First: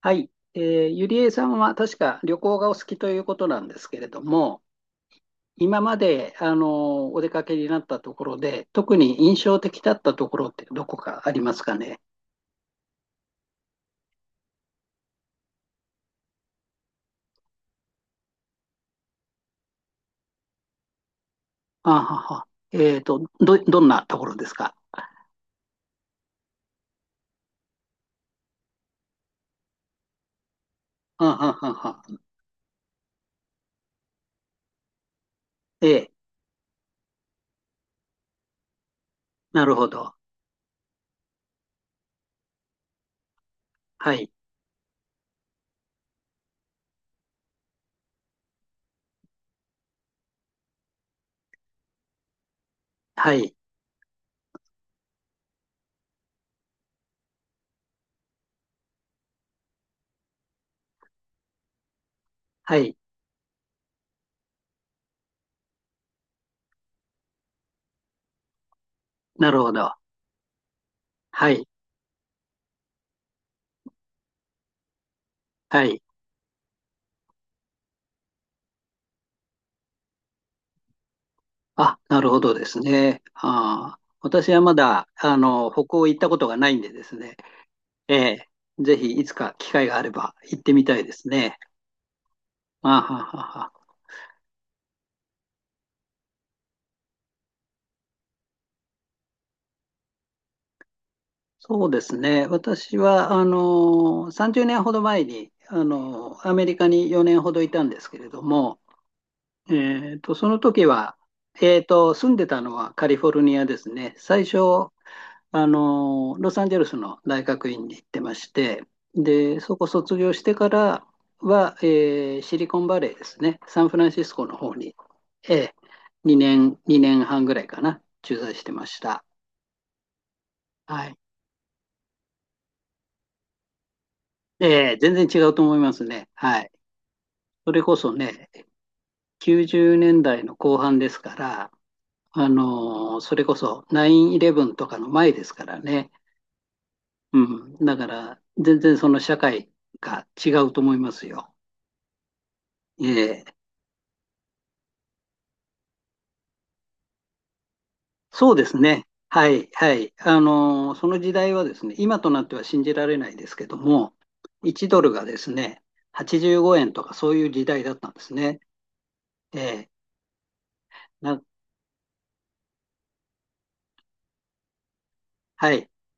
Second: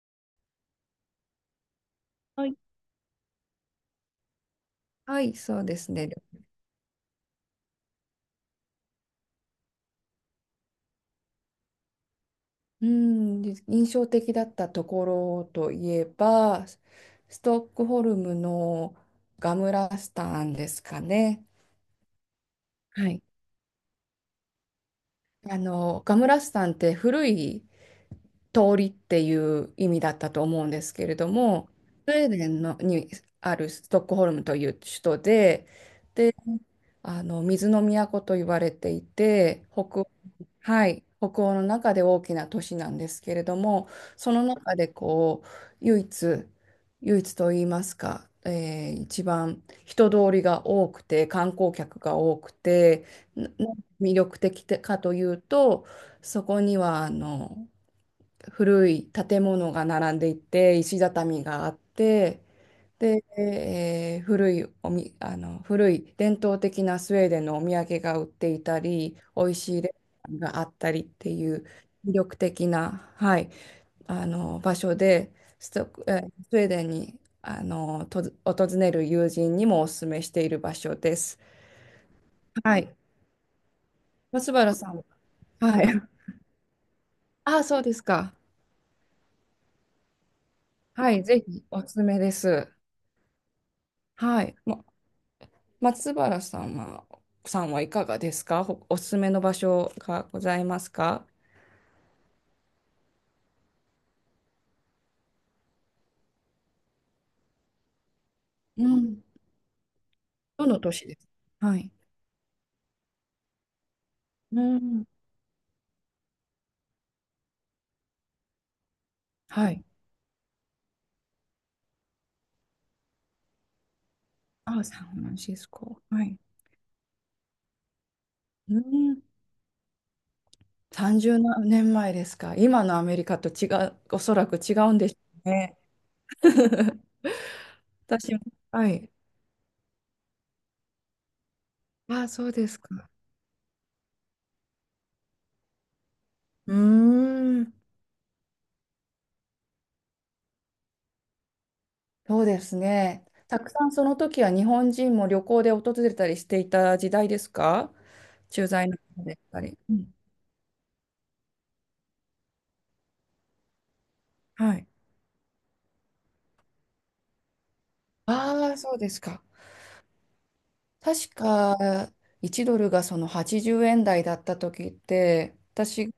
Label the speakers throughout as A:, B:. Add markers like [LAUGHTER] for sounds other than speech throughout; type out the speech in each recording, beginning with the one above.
A: はい、ゆりえさんは確か旅
B: はい。
A: 行がお好きということなんですけれども、
B: はい、そうで
A: 今
B: す
A: ま
B: ね。
A: であのお出かけになったところで、特に印象的だったところってどこかありますかね。
B: うん、で印象的だったところといえば、ストックホルムのガムラスタンですかね。
A: あはは。
B: はい。
A: どんなところですか。
B: ガムラスタンって古い通りっていう意味だったと思うんですけれ
A: あ
B: ど
A: は
B: も、
A: は
B: スウ
A: は。
B: ェーデンのにあるストックホルムという首都で、
A: ええ、
B: で、水の都と言われていて、
A: なるほ
B: 北欧、
A: ど。
B: はい、北欧の中で大きな都市なんですけれども、
A: はい、
B: その中でこう唯一、唯一と言いますか、一番人通りが多くて、観光客が多くて、
A: は
B: な
A: い、
B: な魅力的かというと、そこには古い建物が並んでいて、石畳があって、
A: はい、
B: で、えー古いおみ、あの、古い伝統的なスウェーデンのお土産が売っていたり、美
A: な
B: 味
A: るほ
B: しいレ
A: ど。
B: ストランがあったりって
A: は
B: いう
A: い、
B: 魅力的な、はい、あの場所で、ス
A: は
B: ト、
A: い。
B: スウェーデンにあのと訪れる友人にもお勧めしている場所です。
A: あ、なるほどで
B: は
A: す
B: い。
A: ね。私
B: 松
A: は
B: 原
A: ま
B: さんは、
A: だあの
B: はい。
A: 北欧行ったことがないんでですね。
B: ああ、そうです
A: え
B: か。
A: え、ぜひいつか機会があれば行ってみたい
B: は
A: で
B: い、
A: す
B: ぜ
A: ね。
B: ひおすすめです。
A: あははは。
B: はい。松原さんはいかがですか？おすすめの場所がございますか？
A: そうですね。私は、30年ほど前に、アメリカに4年ほどいたんですけれども、
B: うん、
A: その
B: どの
A: 時
B: 都市で
A: は、
B: すか？はい。
A: 住んでたのはカリフォルニアですね。最初、
B: うん、
A: ロサンゼルスの大学院に行ってまして、で、
B: は
A: そ
B: い。
A: こ卒業してからは、シリコンバレーですね、サンフランシスコの方
B: あ、
A: に、
B: サンフラン
A: え
B: シスコ。はい。
A: 2年、2年半ぐらいかな、駐在して
B: う
A: まし
B: ん。
A: た。はい。
B: 30年前ですか。今のアメリカと違う、おそらく違うんで
A: 全
B: し
A: 然
B: ょ
A: 違
B: う
A: うと思
B: ね。
A: いますね。はい。
B: [LAUGHS]
A: それこそ
B: 私も。
A: ね、
B: はい。
A: 90年代の後半ですから、
B: あ、そうですか。
A: それこそ9-11とかの前ですからね。
B: うー
A: う
B: ん。
A: ん。だから、全然その社会が違うと思いますよ。
B: そうです
A: え
B: ね。
A: え、
B: たくさんその時は日本人も旅行で訪れたりしていた時代ですか？
A: そうで
B: 駐
A: す
B: 在の
A: ね。
B: 方でし
A: は
B: た
A: い、
B: り。
A: は
B: うん、
A: い。その時代はですね、今となっては信じられないですけども、
B: はい。
A: 1ドルがですね、85円とかそういう時代だったんですね。
B: ああ、そうですか。
A: ええ
B: 確
A: な、
B: か、1ドルがその80円台だった時って、
A: はい。
B: 私が、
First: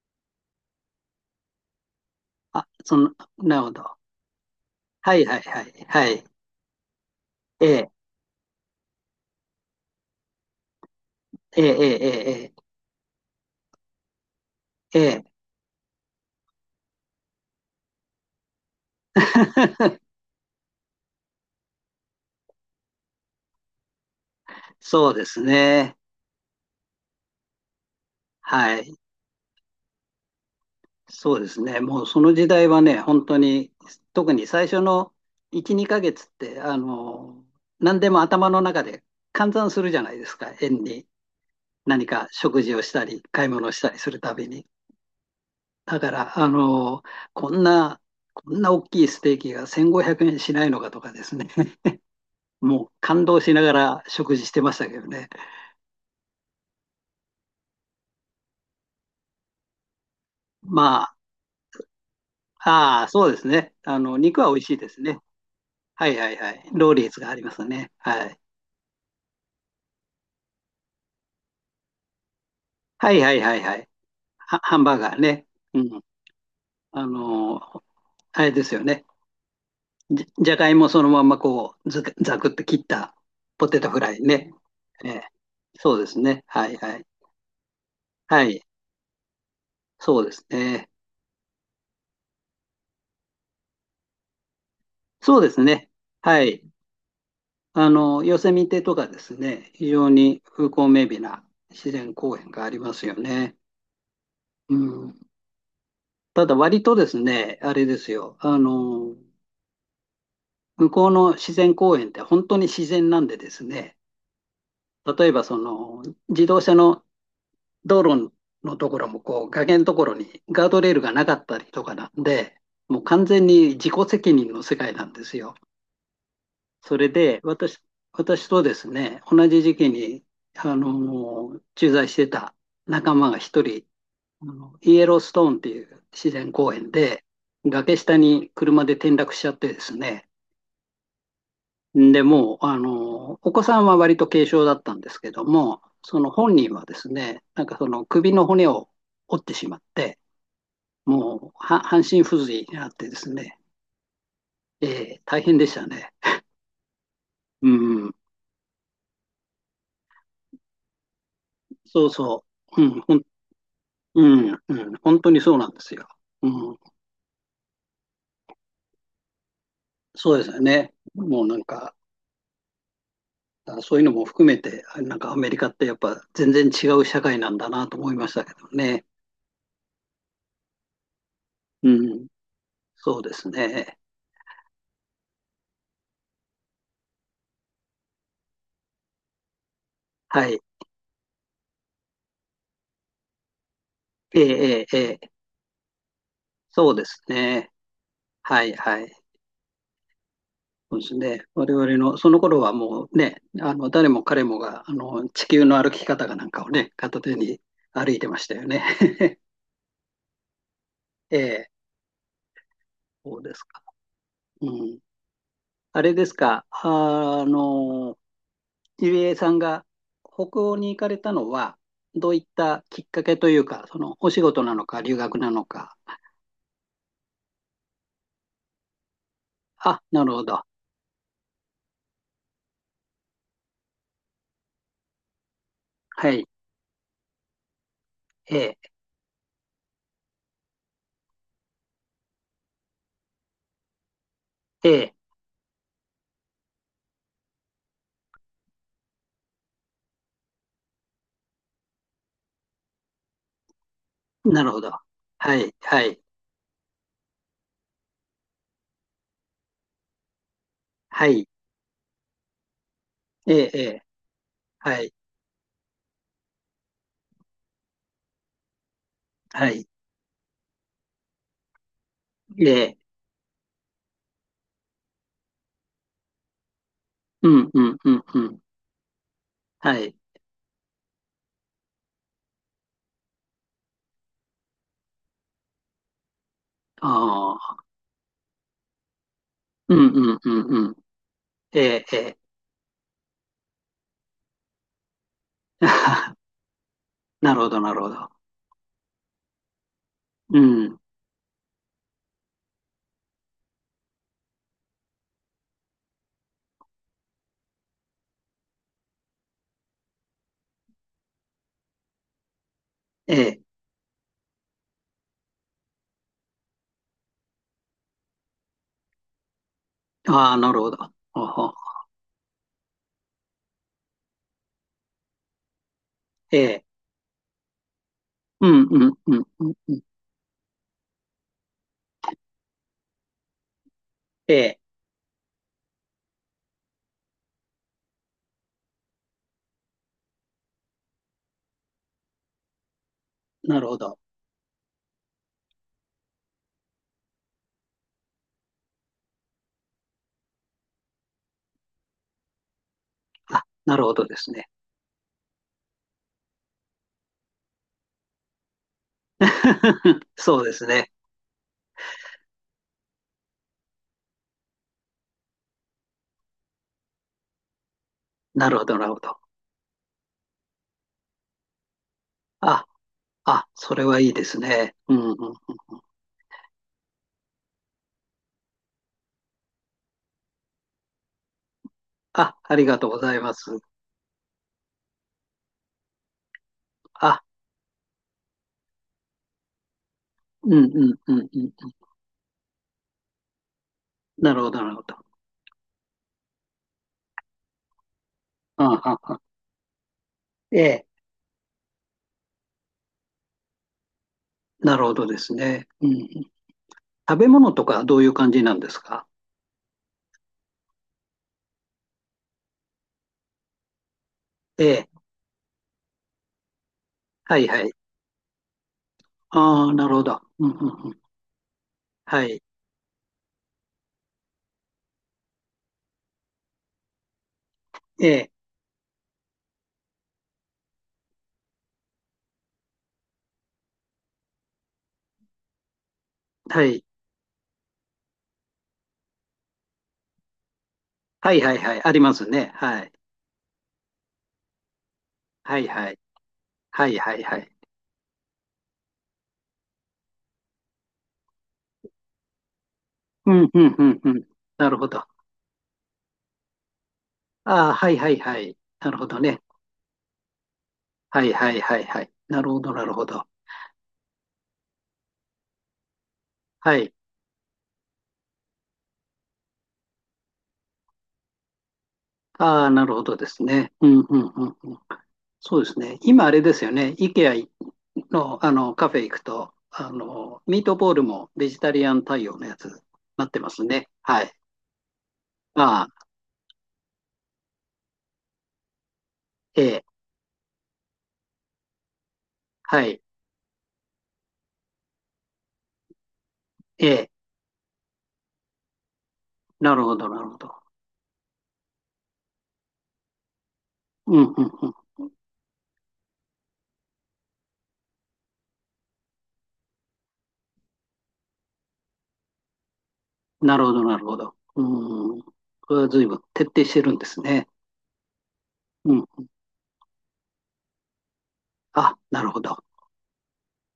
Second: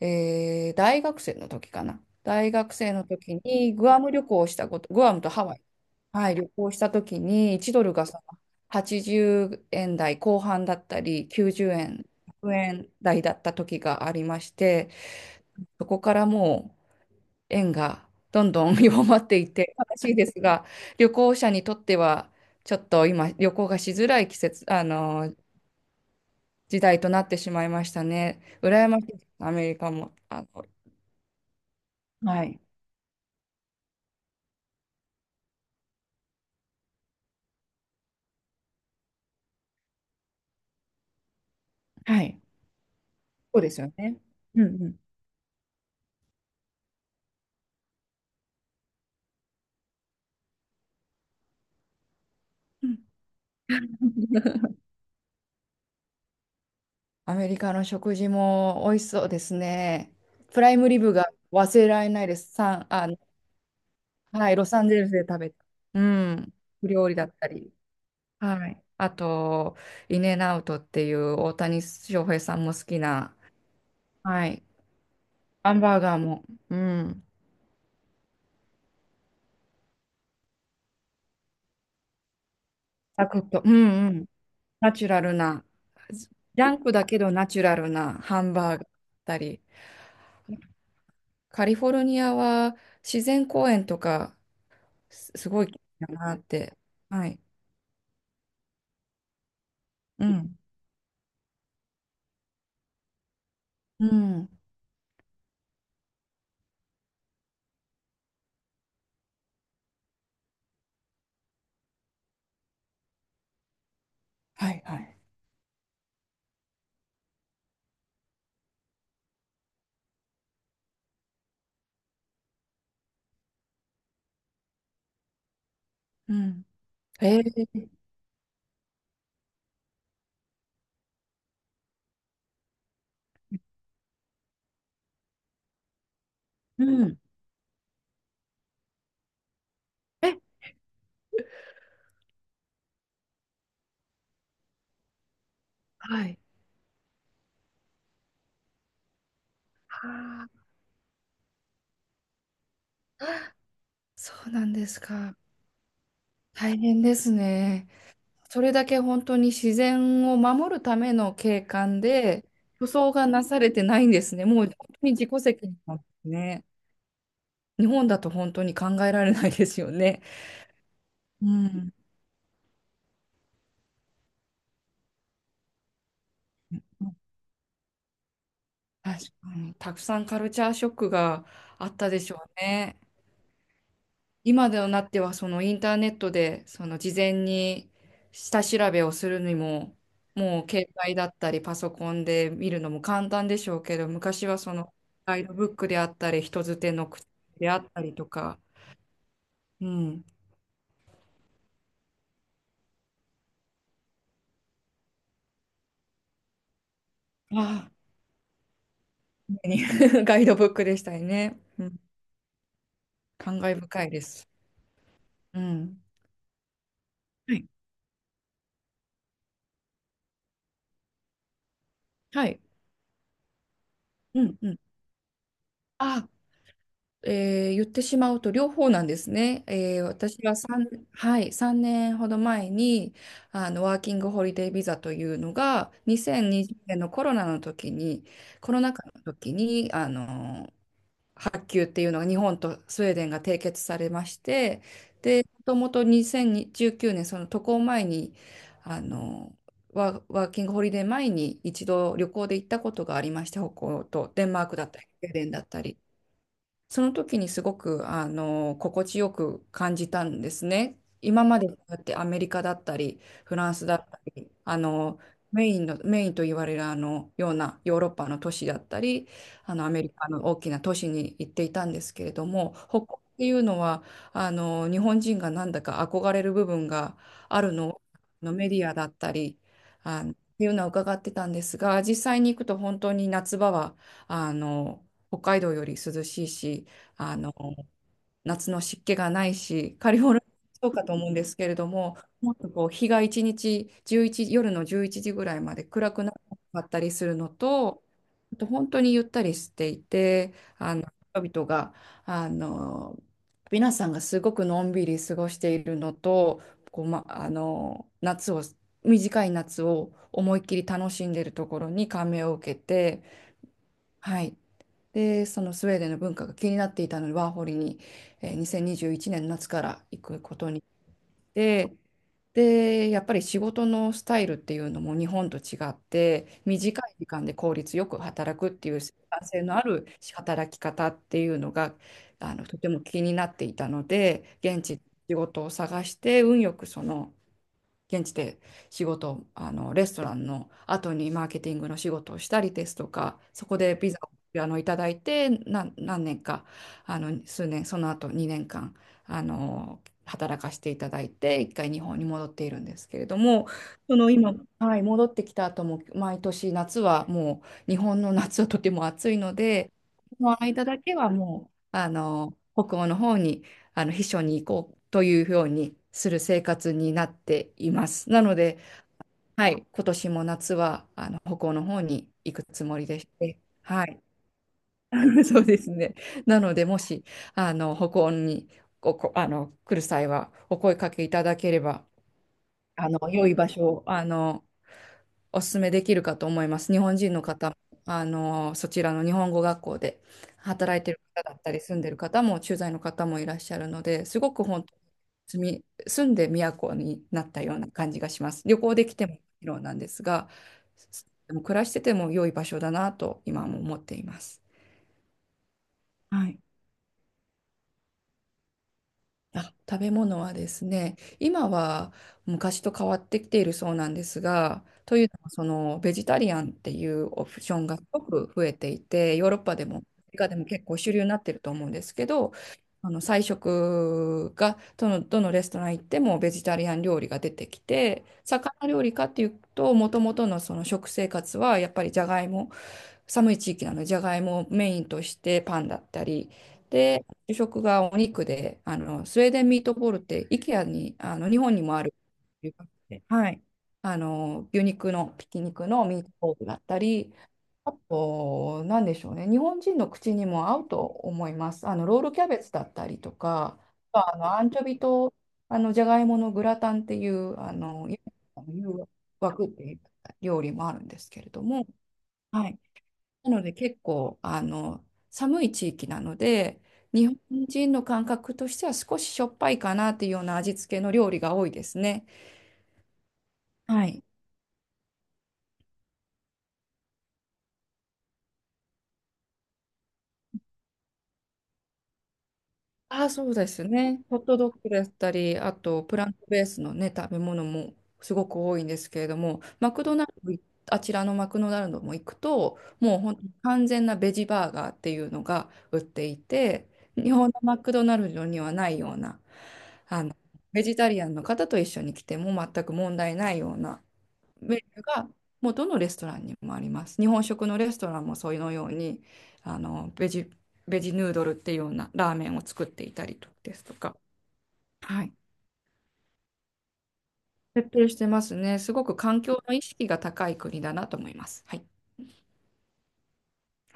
B: 大学生の時かな。大
A: あ、
B: 学生の時
A: なるほ
B: にグ
A: ど。
B: アム旅行をしたこと、グア
A: は
B: ム
A: い、
B: と
A: はい、
B: ハワ
A: は
B: イ、
A: い、はい。
B: はい、旅行した時に
A: え
B: 1ド
A: え
B: ルがその80円台後半だったり、
A: え
B: 90円、
A: ええ
B: 100円台だった時がありまして、
A: えええええ。
B: そこからもう、円がどんどん [LAUGHS] 弱まっていって悲しい
A: [LAUGHS]
B: ですが、旅行者にとってはちょっと今旅行がしづらい季節、
A: そうですね。
B: 時代となってしまいましたね。
A: は
B: 羨
A: い。
B: ましいです、アメリカも。あの、
A: そうですね。もうその
B: は
A: 時
B: い。
A: 代はね、本当に、特に最初の1、2ヶ月って、何でも頭の中で換算するじゃないですか。円に。何
B: は
A: か
B: い。
A: 食事をしたり、買い
B: そう
A: 物
B: で
A: を
B: す
A: した
B: よ
A: りす
B: ね。
A: るたび
B: うん
A: に。
B: うん。
A: だから、こんな、こんな大きいステーキが1500円しないのかとかですね。[LAUGHS] もう感動しながら食事して
B: う
A: まし
B: ん。
A: たけどね。
B: アメリカの食事も美味しそうですね。プライムリ
A: ま
B: ブ
A: あ、
B: が忘れられないです。サン、
A: あ
B: あ
A: あ、
B: の、
A: そうですね。肉は
B: はい、
A: 美味
B: ロ
A: しい
B: サ
A: で
B: ンゼ
A: す
B: ルス
A: ね。
B: で食べた。う
A: はいはいは
B: ん、
A: い。ローリ
B: 料
A: ー
B: 理
A: ズ
B: だ
A: が
B: っ
A: あり
B: た
A: ます
B: り。
A: ね。はい。
B: はい。あと、インエンアウトっていう大谷翔平さんも好き
A: はいは
B: な、
A: いはいはい。
B: はい。
A: ハンバーガーね。
B: ハン
A: う
B: バー
A: ん。
B: ガーも、う
A: あ
B: ん。
A: のー、あれですよね。じゃがいもそのままこう、ず、ざくって切った
B: サクッと、
A: ポ
B: う
A: テトフ
B: んう
A: ライ
B: ん。
A: ね。
B: ナチュ
A: え
B: ラ
A: え。
B: ルな、
A: そうです
B: ジ
A: ね。は
B: ャ
A: い
B: ンク
A: は
B: だ
A: い。
B: けどナチュラルなハ
A: は
B: ン
A: い。
B: バーガーだったり、
A: そうですね。
B: カリフォルニアは自然公園とか、
A: そうで
B: す
A: す
B: ごい綺
A: ね。
B: 麗だなっ
A: はい。
B: て。はい。
A: ヨセミテとかですね、非常
B: う
A: に
B: ん。
A: 風光明媚な自然公園がありますよね。
B: うん。
A: うん。ただ割とですね、あれですよ。向こうの自然公園って本当に自然なんでですね、
B: はいはい。
A: 例えばその自動車の道路のところもこう崖のところにガードレールがなかったりとかなんで、もう完全に自己責任の世界なんですよ。
B: うん。
A: それ
B: え
A: で
B: ー、
A: 私とですね、同じ時期に駐在してた仲間が一人、イエローストーンっていう自然公
B: う
A: 園
B: ん。
A: で崖下に車で転落しちゃってですね、で、もう、お子さんは割と軽症だったんですけども、そ
B: は
A: の
B: い。
A: 本人はですね、なんかその首の骨を折ってしまっ
B: は
A: て、
B: あ、
A: もうは半身不随になってですね、
B: そうなんですか。
A: 大変でしたね。
B: 大変です
A: う
B: ね。
A: ん、
B: それだけ本当に自然を守るための景観
A: そうそ
B: で、
A: う、う
B: 舗
A: ん、
B: 装がなされてないんです
A: う
B: ね。も
A: ん、
B: う本
A: うん、
B: 当に
A: 本
B: 自
A: 当に
B: 己
A: そう
B: 責
A: なん
B: 任
A: です
B: なんで
A: よ。
B: す
A: う
B: ね。
A: ん、
B: 日本だと本当に考えられないですよね。
A: そうですよね。も
B: う
A: うなん
B: ん。
A: か、そういうのも含めて、なんかアメリカってやっぱ全然違う社会なんだなと思いましたけどね。
B: 確かに。たくさんカルチャーショックがあ
A: う
B: ったで
A: ん、
B: しょうね。
A: そうですね。
B: 今でなってはそのインターネットでその事前に下調べをするにも
A: はい。
B: もう携帯だったりパソコンで見るのも簡単でしょうけど、
A: え
B: 昔はそ
A: え
B: の
A: ええええ、
B: ガイドブックであったり人づて
A: そうで
B: の
A: す
B: 口
A: ね。
B: であったりとか、
A: はいはい。
B: うん、
A: そうですね。我々の、その頃はもうね、誰も彼もが、地球の歩き方かなんかをね、片手に
B: ああ、
A: 歩いてましたよね。[LAUGHS]
B: 常に [LAUGHS] ガイドブックでしたよ
A: え
B: ね、
A: え、
B: うん、
A: そうで
B: 感
A: す
B: 慨
A: か。
B: 深いです。
A: うん。
B: うん、
A: あれですか、
B: はい、
A: ゆりえさんが北欧に行かれたのは、どうい
B: は
A: っ
B: い、
A: たきっかけというか、その、お仕
B: うん
A: 事
B: う
A: な
B: ん、
A: のか、留学なのか。
B: あ言ってしまうと両方なんですね。
A: あ、なる
B: 私
A: ほ
B: は
A: ど。
B: 3、はい、3年ほど前にワーキングホリデービザというのが
A: はい。
B: 2020年のコロナの時に、
A: え
B: コロ
A: え、
B: ナ禍の時に発給っていうのが日本とスウェーデンが締結されまして、
A: ええ、
B: でもともと2019年その渡航前にあのワーキングホリデー前に一度旅行で行ったことがありまして、北欧とデンマ
A: な
B: ー
A: る
B: ク
A: ほ
B: だ
A: ど。
B: ったりスウェーデン
A: は
B: だっ
A: い、
B: たり。
A: はい、
B: その時にすごく心地よく感じたんですね。
A: は
B: 今
A: い。
B: までそうやってアメリカだったり
A: え
B: フ
A: え、
B: ラン
A: え
B: スだ
A: え、
B: ったり
A: はい、
B: メインのメインと言われるあのようなヨーロッパの都市だったり
A: はい。
B: アメリカの大きな都市に行っていたんですけれども、
A: ええ、
B: 北欧っていうのは日本人がなんだか憧れる部分が
A: う
B: あ
A: ん
B: る
A: うん
B: の、
A: うんうん。
B: メディアだったり
A: はい。
B: っていうのは伺ってたんですが、実際に行くと本当に夏場はあの北海道より涼しいし、あの、
A: ああ、
B: 夏の湿気がない
A: う
B: し、
A: ん
B: カリフ
A: う
B: ォ
A: ん
B: ルニア
A: う
B: も
A: んう
B: そう
A: ん。
B: かと思うんですけれ
A: え
B: ど
A: え、え
B: も、
A: え。
B: もっとこう日が一日、11、夜の11時ぐらいまで暗くなか
A: [LAUGHS]
B: ったりするの
A: なるほど、なる
B: と、
A: ほど。
B: あと本当にゆったりしていて、
A: う
B: あ
A: ん。
B: の、人々が、あの、皆さんがすごくのんびり過ごしているのと、こう、ま、あの、短い夏を思いっきり楽しんでいるところに感銘を受けて、
A: ええ。
B: はい。で、そのスウェーデンの文化が気になっていたので、ワーホリに、2021年の夏から行く
A: あ
B: こ
A: あ、
B: と
A: な
B: に
A: る
B: し
A: ほど。ほうほう、
B: て、で、やっぱり仕事のスタイルっていうのも日本と違っ
A: え
B: て、
A: え。
B: 短い時間で効率よく働
A: う
B: くっ
A: ん
B: てい
A: う
B: う生
A: んうん
B: 産性
A: うん
B: のあ
A: うん。
B: る働き方っていうのが、あの、とても気になっていたの
A: え
B: で、
A: え。
B: 現地で仕事を探して、運よくその現地で仕事、あの、レストランの後にマーケティングの仕事をしたりですとか、そこ
A: なる
B: で
A: ほ
B: ビ
A: ど。
B: ザをいただいて、何年か、あの、数年、その後2年間、あの、働かせていただいて、一回日本に戻っているんですけれど
A: あ、
B: も、
A: なるほ
B: そ
A: ど
B: の
A: です
B: 今、
A: ね。
B: はい、戻ってきた後も、毎年夏はもう、日本の夏はとても暑いので、
A: [LAUGHS]
B: そ
A: そ
B: の
A: うで
B: 間
A: す
B: だ
A: ね。
B: けはもう、あの、北欧の方に、秘書に行こうというようにする生活になっています。なの
A: なる
B: で、
A: ほど、なるほど。
B: はい、今年も夏は北欧の方に行くつ
A: あ、
B: もりでして、
A: あ、それ
B: は
A: は
B: い、
A: いいですね。うんう
B: [LAUGHS]
A: ん
B: そうです
A: うん。
B: ね。なので、もし北欧に、ここあの来る際はお声かけいただければ、
A: あ、ありがとうござい
B: 良
A: ま
B: い場
A: す。
B: 所をお勧めできるかと思います。日本人
A: あ、
B: の方、あの、そちらの日本語学校で
A: うん
B: 働い
A: う
B: て
A: ん
B: る
A: う
B: 方
A: ん
B: だ
A: う
B: ったり、
A: ん。
B: 住んでる方も、駐在の方もいらっしゃるので、すご
A: なる
B: く
A: ほど、
B: 本
A: な
B: 当
A: る
B: に
A: ほど。
B: 住んで都になったような感じがします。旅行
A: あ
B: でき
A: あ、
B: ても
A: あ
B: も
A: あ、
B: ちろんなんですが、
A: ええ。
B: でも暮らしてても良い場所だなと今も思っています。
A: なるほどですね。うんうん。
B: はい。
A: 食べ物とかどういう感じなんですか？
B: あ、食べ物はですね、今は昔と変わってきているそうなんです
A: え
B: が、
A: え。
B: というのもそのベジタリアンっていうオ
A: は
B: プ
A: い
B: ショ
A: は
B: ン
A: い。
B: がすごく増えていて、ヨーロッパで
A: ああ、
B: も、アメ
A: なるほ
B: リ
A: ど。
B: カでも
A: うんう
B: 結構
A: んう
B: 主
A: ん。
B: 流になってると思うんですけ
A: は
B: ど、
A: い。
B: あの菜食がどのレストラン行ってもベジタリアン料理が出てきて、
A: ええ。
B: 魚料理かっていうと、もともとのその食生活はやっぱりじゃがいも、寒い地域なので、じゃがいもをメインとしてパンだったり、
A: はい。
B: で、主食がお肉で、あの、スウェーデンミートボールって、イケアに、あの、
A: は
B: 日
A: いは
B: 本
A: い
B: に
A: は
B: も
A: い。
B: あ
A: あ
B: る、
A: りますね。はい。
B: はい、あの、牛肉の、ひき
A: は
B: 肉
A: い
B: の
A: は
B: ミ
A: い。
B: ートボールだった
A: はい
B: り、
A: はいはい。
B: あと、なんでしょうね、日本人の口にも合うと思います。あの、ロールキャベツだったりと
A: うん
B: か、
A: うんうんう
B: あ
A: ん。
B: の、アンチョ
A: なる
B: ビ
A: ほど。
B: と、あの、じゃがいものグラタンっていう、あ
A: ああ、
B: の、
A: はい
B: 誘
A: はいはい。なるほどね。
B: 惑っていう料理もあるんですけ
A: は
B: れ
A: い
B: ど
A: はい
B: も、
A: はいはい。な
B: は
A: るほ
B: い、
A: どなるほど。
B: なので結構あの寒い地域なので、
A: はい。
B: 日本人の感覚としては少ししょっぱいかなっていうような味付けの料理が多いですね。
A: ああ、なるほどですね。
B: は
A: うん
B: い。
A: うんうんうん。そうですね。今あれですよね。IKEA の、あのカフェ行くと、ミートボールもベジタリアン対応のやつに
B: ああ、
A: な
B: そ
A: っ
B: う
A: て
B: で
A: ます
B: す
A: ね。
B: ね。ホ
A: は
B: ッ
A: い。
B: トドッグだったり、あと
A: ああ、
B: プラントベースのね、食べ物もすごく多いんですけれども、
A: え
B: マ
A: え、
B: クドナルドい、あちらのマクドナルドも行くと、
A: は
B: もう
A: い、
B: 本当に完全なベジバーガーっていうのが売っていて、
A: ええ、
B: 日本のマクドナルドにはないような、
A: なるほ
B: あ
A: ど、
B: の、
A: なるほど。
B: ベジタリアンの方と一緒に来ても全く問題ないような
A: うん、うん、
B: メニ
A: う
B: ューがもうどのレストランにもあります。日本食のレストランもそういうのようにあのベジ、ベジヌードルっていうようなラーメンを作っていたりと
A: ん。
B: で
A: な
B: す
A: るほ
B: と
A: ど、
B: か、
A: なるほど。
B: はい、
A: うん。これは随分徹底してるんですね。
B: 徹底してますね。すご
A: う
B: く
A: ん。
B: 環境の意識が高い国だなと思います。はい。
A: あ、なるほど。